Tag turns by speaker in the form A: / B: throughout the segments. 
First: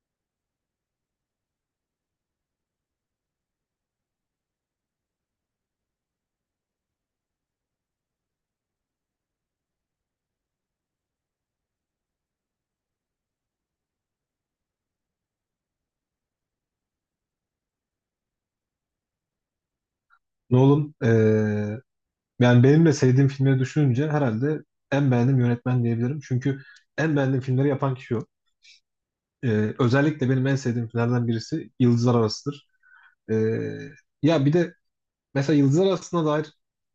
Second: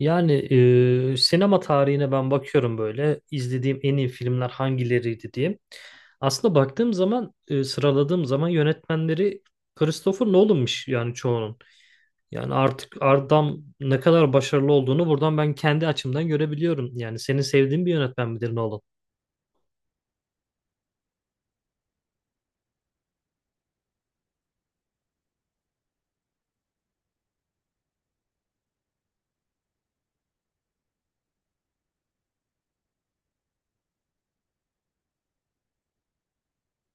A: Yani sinema tarihine ben bakıyorum böyle izlediğim en iyi filmler hangileriydi diye. Aslında baktığım zaman sıraladığım zaman yönetmenleri Christopher Nolan'mış yani çoğunun. Yani artık adam ne kadar başarılı olduğunu buradan ben kendi açımdan görebiliyorum. Yani senin sevdiğin bir yönetmen midir Nolan?
B: Nolan, yani benim de sevdiğim filmleri düşününce herhalde en beğendiğim yönetmen diyebilirim. Çünkü en beğendiğim filmleri yapan kişi o. Özellikle benim en sevdiğim filmlerden birisi Yıldızlar Arası'dır. Eee, ya bir de mesela Yıldızlar Arası'na dair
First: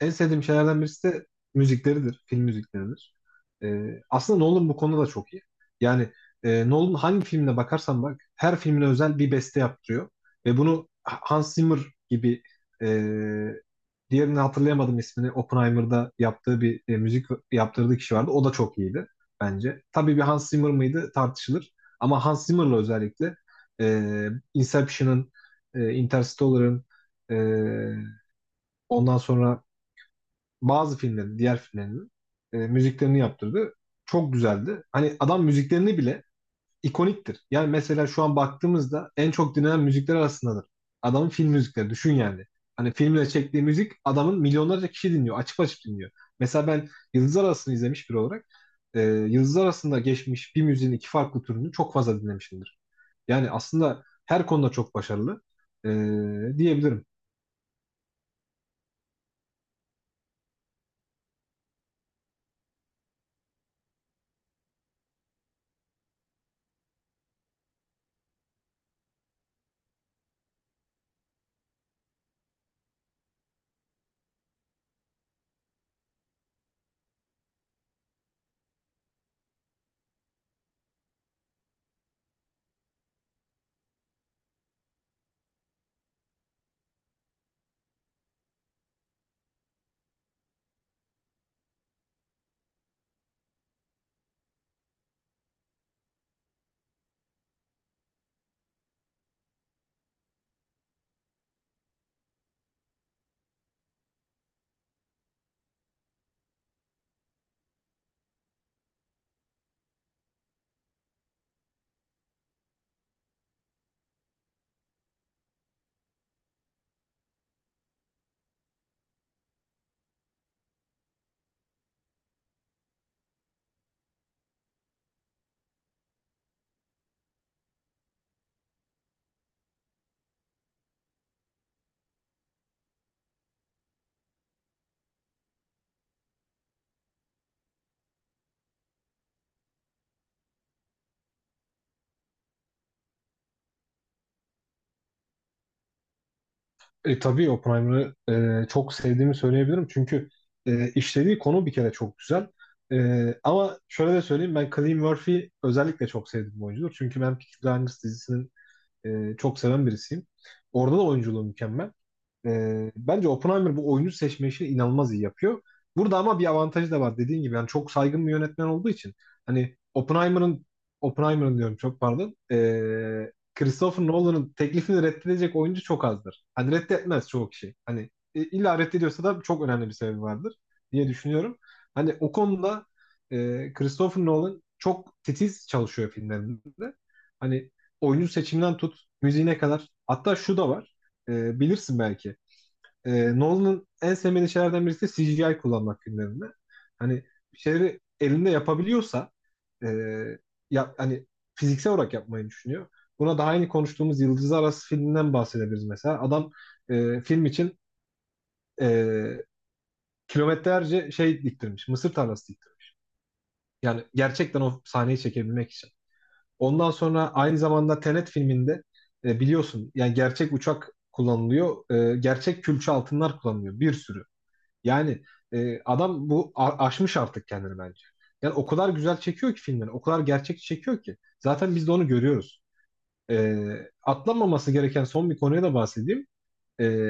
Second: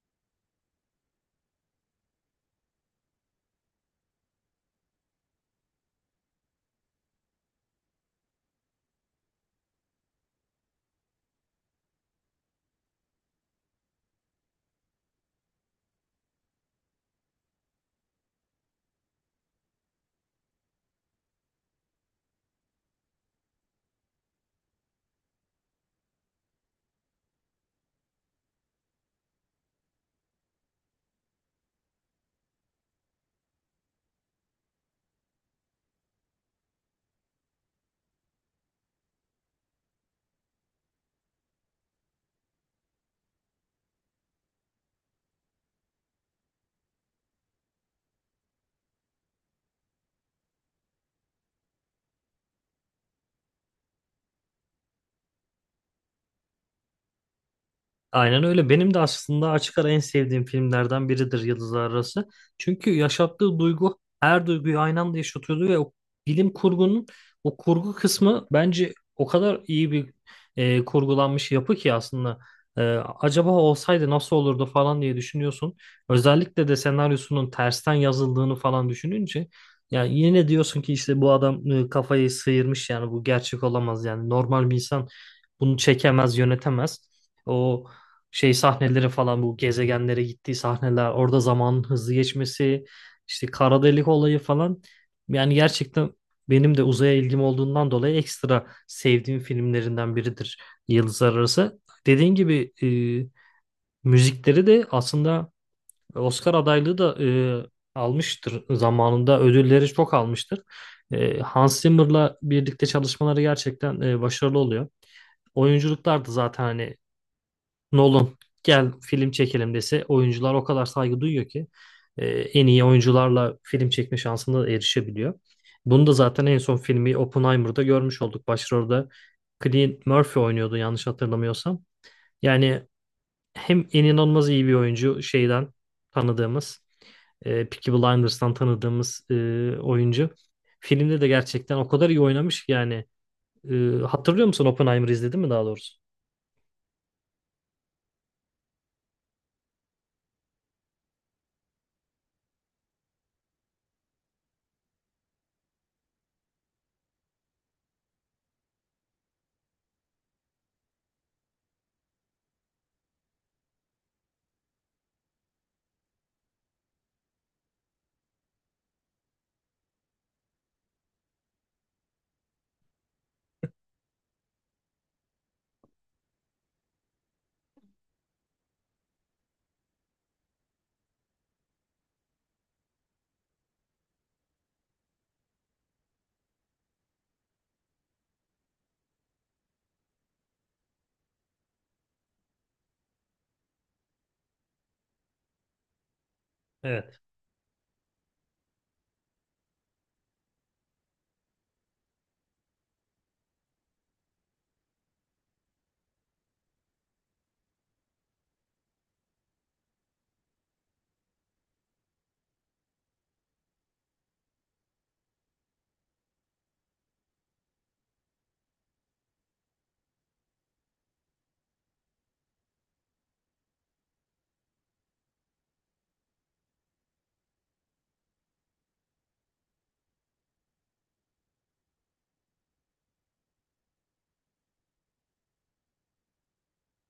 B: en sevdiğim şeylerden birisi de müzikleridir. Film müzikleridir. Aslında Nolan bu konuda da çok iyi. Yani Nolan hangi filmine bakarsan bak her filmine özel bir beste yaptırıyor. Ve bunu Hans Zimmer gibi, e, diğerini hatırlayamadım ismini. Oppenheimer'da yaptığı bir müzik yaptırdığı kişi vardı. O da çok iyiydi bence. Tabii bir Hans Zimmer mıydı tartışılır. Ama Hans Zimmer'la özellikle Inception'ın, Interstellar'ın, e, ondan sonra bazı filmlerin, diğer filmlerinin müziklerini yaptırdı. Çok güzeldi. Hani adam müziklerini bile ikoniktir. Yani mesela şu an baktığımızda en çok dinlenen müzikler arasındadır. Adamın film müzikleri düşün yani. Hani filmle çektiği müzik adamın milyonlarca kişi dinliyor. Açıp açıp dinliyor. Mesela ben Yıldızlar Arası'nı izlemiş biri olarak Yıldızlar Arası'nda geçmiş bir müziğin iki farklı türünü çok fazla dinlemişimdir. Yani aslında her konuda çok başarılı e, diyebilirim.
A: Aynen öyle. Benim de aslında açık ara en sevdiğim filmlerden biridir Yıldızlar Arası. Çünkü yaşattığı duygu her duyguyu aynı anda yaşatıyordu ve o bilim kurgunun o kurgu kısmı bence o kadar iyi bir kurgulanmış yapı ki aslında e, acaba olsaydı nasıl olurdu falan diye düşünüyorsun. Özellikle de senaryosunun tersten yazıldığını falan düşününce yani yine diyorsun ki işte bu adam kafayı sıyırmış yani bu gerçek olamaz, yani normal bir insan bunu çekemez, yönetemez. O şey sahneleri falan, bu gezegenlere gittiği sahneler, orada zamanın hızlı geçmesi, işte kara delik olayı falan, yani gerçekten benim de uzaya ilgim olduğundan dolayı ekstra sevdiğim filmlerinden biridir Yıldızlar Arası. Dediğin gibi müzikleri de aslında Oscar adaylığı da almıştır, zamanında ödülleri çok almıştır. Hans Zimmer'la birlikte çalışmaları gerçekten başarılı oluyor. Oyunculuklar da zaten, hani Nolan gel film çekelim dese oyuncular o kadar saygı duyuyor ki en iyi oyuncularla film çekme şansına da erişebiliyor. Bunu da zaten en son filmi Oppenheimer'da görmüş olduk. Başrolde Cillian Murphy oynuyordu yanlış hatırlamıyorsam. Yani hem en inanılmaz iyi bir oyuncu, şeyden tanıdığımız, Peaky Blinders'tan tanıdığımız oyuncu. Filmde de gerçekten o kadar iyi oynamış ki yani. E, hatırlıyor musun Oppenheimer'ı, izledin mi daha doğrusu?
B: Tabii Oppenheimer'ı çok sevdiğimi söyleyebilirim. Çünkü işlediği konu bir kere çok güzel. Ama şöyle de söyleyeyim ben Cillian Murphy'yi özellikle çok sevdiğim bir oyuncudur. Çünkü ben Peaky Blinders dizisinin çok seven birisiyim. Orada da oyunculuğu mükemmel. Bence Oppenheimer bu oyuncu seçme işini inanılmaz iyi yapıyor. Burada ama bir avantajı da var dediğin gibi. Yani çok saygın bir yönetmen olduğu için hani Oppenheimer'ın diyorum çok pardon. Christopher Nolan'ın teklifini reddedecek oyuncu çok azdır. Hani reddetmez çoğu kişi. Hani illa reddediyorsa da çok önemli bir sebebi vardır diye düşünüyorum. Hani o konuda Christopher Nolan çok titiz çalışıyor filmlerinde. Hani oyuncu seçiminden tut müziğine kadar. Hatta şu da var. Bilirsin belki. Nolan'ın en sevmediği şeylerden birisi de CGI kullanmak filmlerinde.
A: Evet.
B: Hani bir şeyleri elinde yapabiliyorsa e, ya, hani fiziksel olarak yapmayı düşünüyor. Buna daha yeni konuştuğumuz Yıldızlar Arası filminden bahsedebiliriz mesela. Adam film için e, kilometrelerce şey diktirmiş. Mısır tarlası diktirmiş. Yani gerçekten o sahneyi çekebilmek için. Ondan sonra aynı zamanda Tenet filminde biliyorsun yani gerçek uçak kullanılıyor. Gerçek külçe altınlar kullanılıyor. Bir sürü. Yani adam aşmış artık kendini bence. Yani o kadar güzel çekiyor ki filmleri, o kadar gerçekçi çekiyor ki. Zaten biz de onu görüyoruz. E, atlanmaması gereken son bir konuya da bahsedeyim. E,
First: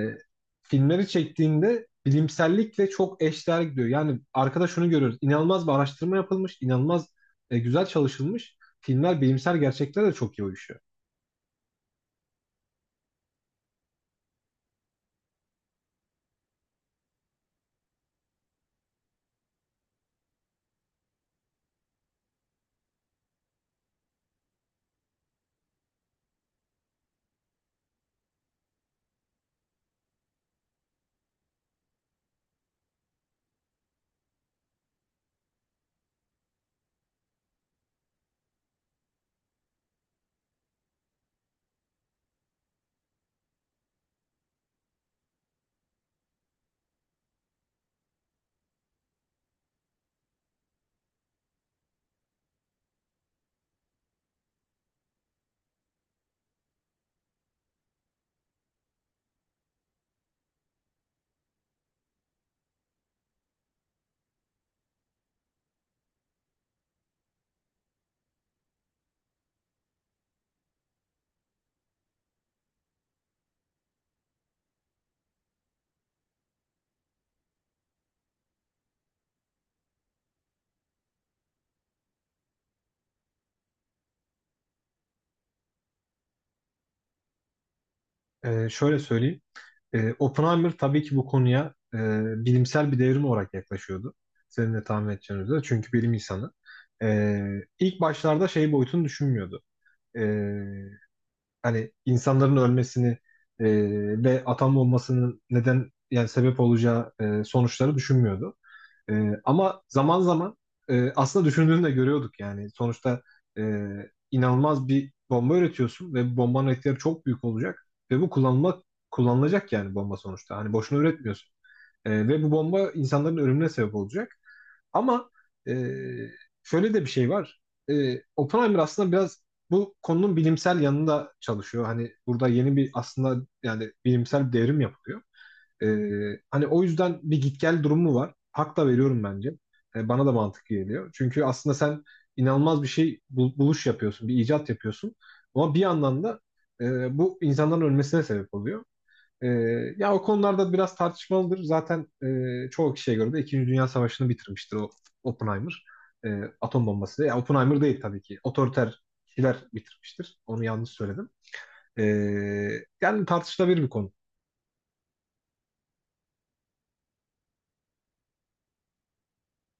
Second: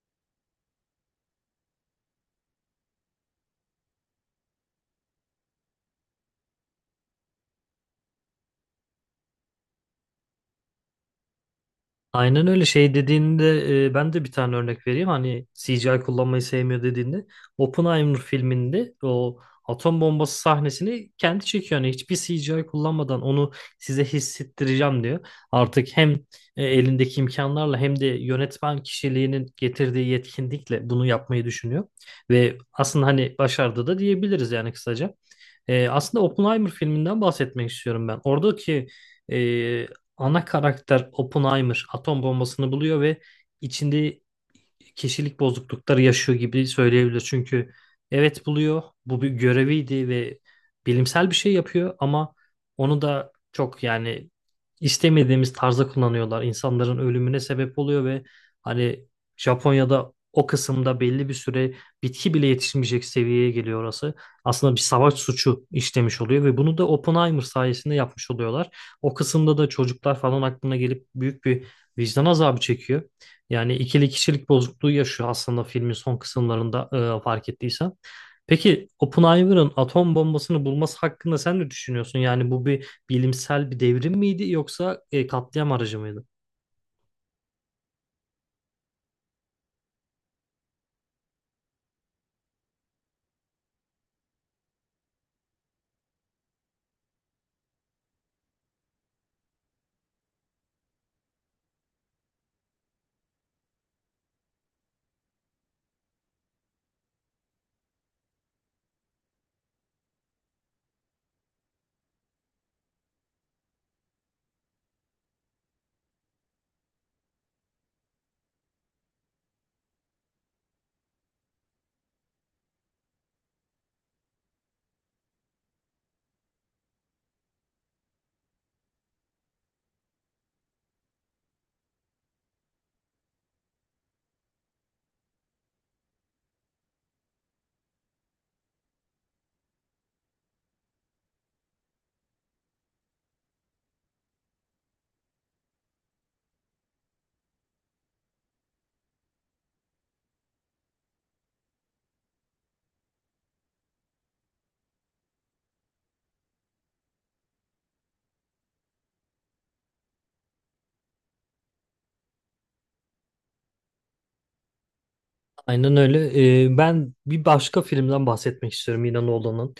B: filmleri çektiğinde bilimsellikle çok eşdeğer gidiyor. Yani arkada şunu görüyoruz. İnanılmaz bir araştırma yapılmış, inanılmaz güzel çalışılmış. Filmler bilimsel gerçeklere de çok iyi uyuşuyor.
A: Aynen öyle, şey dediğinde ben de bir tane örnek vereyim. Hani CGI kullanmayı sevmiyor dediğinde Oppenheimer filminde o atom bombası sahnesini kendi çekiyor. Yani hiçbir CGI kullanmadan onu size hissettireceğim diyor. Artık hem elindeki imkanlarla hem de yönetmen kişiliğinin getirdiği yetkinlikle bunu yapmayı düşünüyor. Ve aslında hani başardı da diyebiliriz, yani kısaca. Aslında Oppenheimer filminden bahsetmek istiyorum ben. Oradaki e, ana karakter Oppenheimer atom bombasını buluyor ve içinde kişilik bozuklukları yaşıyor gibi söyleyebilir. Çünkü evet buluyor, bu bir göreviydi ve bilimsel bir şey yapıyor ama onu da çok, yani istemediğimiz tarzda kullanıyorlar. İnsanların ölümüne sebep oluyor ve hani Japonya'da o kısımda belli bir süre bitki bile yetişmeyecek seviyeye geliyor orası. Aslında bir savaş suçu işlemiş oluyor ve bunu da Oppenheimer sayesinde yapmış oluyorlar. O kısımda da çocuklar falan aklına gelip büyük bir vicdan azabı çekiyor. Yani ikili kişilik bozukluğu yaşıyor aslında filmin son kısımlarında, fark ettiysen. Peki Oppenheimer'ın atom bombasını bulması hakkında sen ne düşünüyorsun? Yani bu bir bilimsel bir devrim miydi yoksa katliam aracı mıydı?
B: Şöyle söyleyeyim. Oppenheimer tabii ki bu konuya bilimsel bir devrim olarak yaklaşıyordu. Senin de tahmin edeceğin üzere. Çünkü bilim insanı. E, ilk başlarda şey boyutunu düşünmüyordu. E, hani insanların ölmesini e, ve atom bombasının neden yani sebep olacağı sonuçları düşünmüyordu. Ama zaman zaman aslında düşündüğünü de görüyorduk yani. Sonuçta e, inanılmaz bir bomba üretiyorsun ve bu bombanın etkileri çok büyük olacak ve bu kullanılmak kullanılacak yani bomba sonuçta. Hani boşuna üretmiyorsun. Ve bu bomba insanların ölümüne sebep olacak. Ama e, şöyle de bir şey var. Oppenheimer aslında biraz bu konunun bilimsel yanında çalışıyor. Hani burada yeni bir aslında yani bilimsel bir devrim yapılıyor. Hani o yüzden bir git gel durumu var. Hak da veriyorum bence. Bana da mantıklı geliyor. Çünkü aslında sen inanılmaz bir buluş yapıyorsun, bir icat yapıyorsun. Ama bir yandan da bu insanların ölmesine sebep oluyor. Ee, ya o konularda biraz tartışmalıdır. Zaten çoğu kişiye göre de İkinci Dünya Savaşı'nı bitirmiştir o Oppenheimer. Atom bombası. Ya Oppenheimer değil tabii ki. Otoriter kişiler bitirmiştir. Onu yanlış söyledim. Ee, yani tartışılabilir bir konu.
A: Aynen öyle. Ben bir başka filmden bahsetmek istiyorum yine Nolan'ın.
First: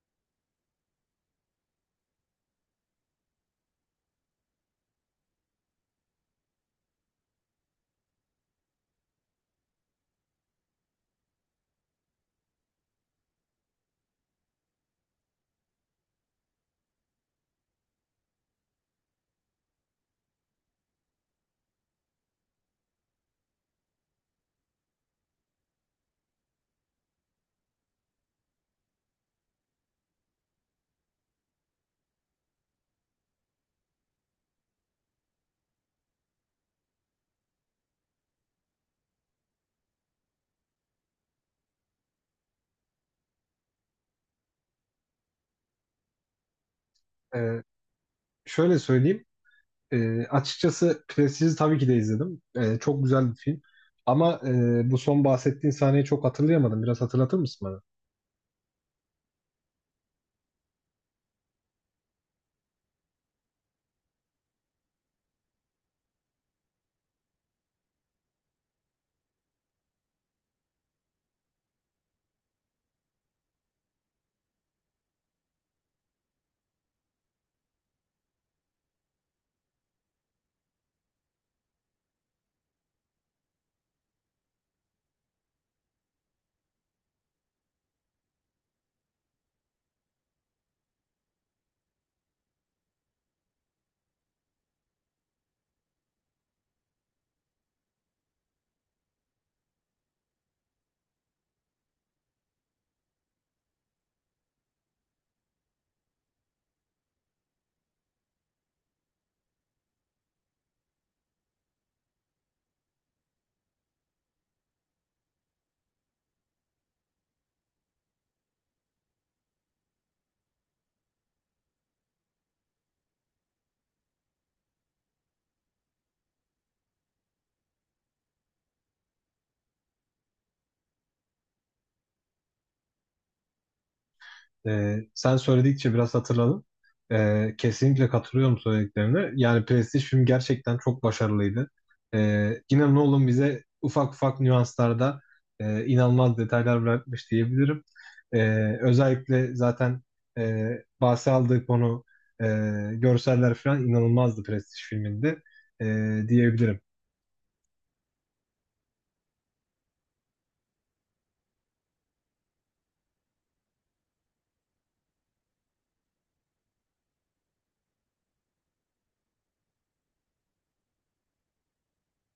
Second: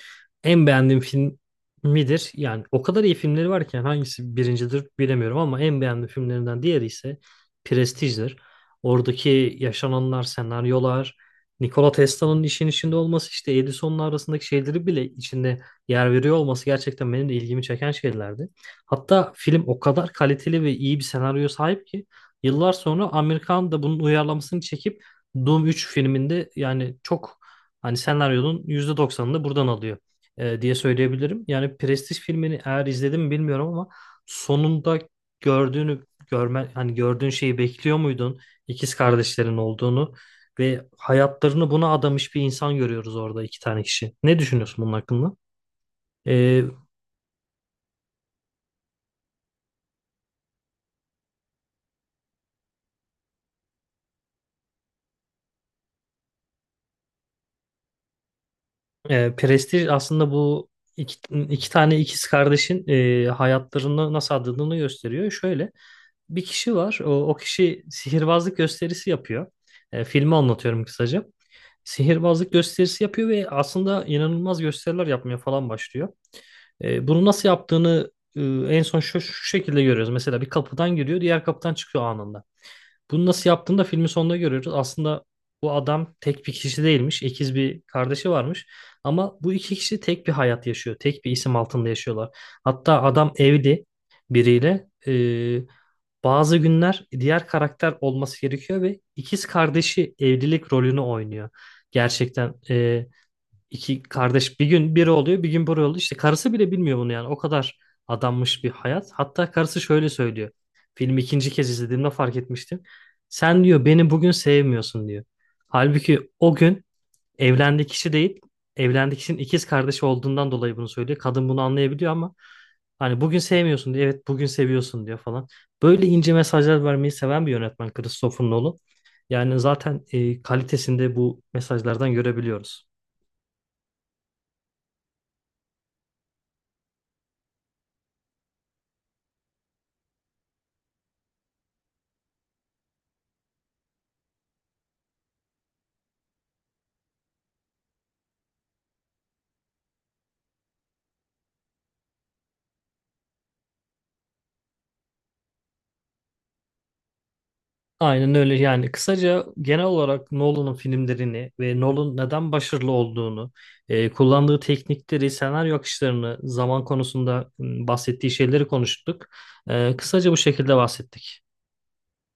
A: En beğendiğim film midir? Yani o kadar iyi filmleri var ki yani hangisi birincidir bilemiyorum ama en beğendiğim filmlerinden diğeri ise Prestige'dir. Oradaki yaşananlar, senaryolar, Nikola Tesla'nın işin içinde olması, işte Edison'la arasındaki şeyleri bile içinde yer veriyor olması gerçekten benim de ilgimi çeken şeylerdi. Hatta film o kadar kaliteli ve iyi bir senaryo sahip ki yıllar sonra Amerikan da bunun uyarlamasını çekip Doom 3 filminde, yani çok hani senaryonun %90'ını buradan alıyor diye söyleyebilirim. Yani Prestige filmini eğer izledim mi bilmiyorum, ama sonunda gördüğünü, görme, hani gördüğün şeyi bekliyor muydun? İkiz kardeşlerin olduğunu ve hayatlarını buna adamış bir insan görüyoruz orada, iki tane kişi. Ne düşünüyorsun bunun hakkında? E,
B: Ee, şöyle söyleyeyim. Açıkçası Prestige'i tabii ki de izledim. Çok güzel bir film. Ama bu son bahsettiğin sahneyi çok hatırlayamadım. Biraz hatırlatır mısın?
A: Prestige aslında bu iki, iki tane ikiz kardeşin hayatlarını nasıl adadığını gösteriyor. Şöyle bir kişi var. O kişi sihirbazlık gösterisi yapıyor. Filmi anlatıyorum kısaca. Sihirbazlık gösterisi yapıyor ve aslında inanılmaz gösteriler yapmaya falan başlıyor. Bunu nasıl yaptığını en son şu şekilde görüyoruz. Mesela bir kapıdan giriyor, diğer kapıdan çıkıyor anında. Bunu nasıl yaptığını da filmin sonunda görüyoruz. Aslında bu adam tek bir kişi değilmiş. İkiz bir kardeşi varmış. Ama bu iki kişi tek bir hayat yaşıyor. Tek bir isim altında yaşıyorlar. Hatta adam evli biriyle. Bazı günler diğer karakter olması gerekiyor ve ikiz kardeşi evlilik rolünü oynuyor. Gerçekten iki kardeş bir gün biri oluyor bir gün biri oluyor. İşte karısı bile bilmiyor bunu, yani o kadar adanmış bir hayat. Hatta karısı şöyle söylüyor. Filmi ikinci kez izlediğimde fark etmiştim. Sen diyor beni bugün sevmiyorsun diyor. Halbuki o gün evlendiği kişi değil, evlendiği kişinin ikiz kardeşi olduğundan dolayı bunu söylüyor. Kadın bunu anlayabiliyor ama hani bugün sevmiyorsun diyor, evet bugün seviyorsun diyor falan. Böyle ince mesajlar vermeyi seven bir yönetmen Christopher Nolan. Yani zaten kalitesinde bu mesajlardan görebiliyoruz.
B: Sen söyledikçe biraz hatırladım. Kesinlikle katılıyorum söylediklerine. Yani Prestige film gerçekten çok başarılıydı. Yine Nolan bize ufak ufak nüanslarda inanılmaz detaylar bırakmış diyebilirim. Özellikle zaten e, bahse aldığı konu, e, görseller falan inanılmazdı Prestige filminde e, diyebilirim.
A: Aynen öyle. Yani kısaca genel olarak Nolan'ın filmlerini ve Nolan neden başarılı olduğunu, kullandığı teknikleri, senaryo akışlarını, zaman konusunda bahsettiği şeyleri konuştuk. Kısaca bu şekilde bahsettik.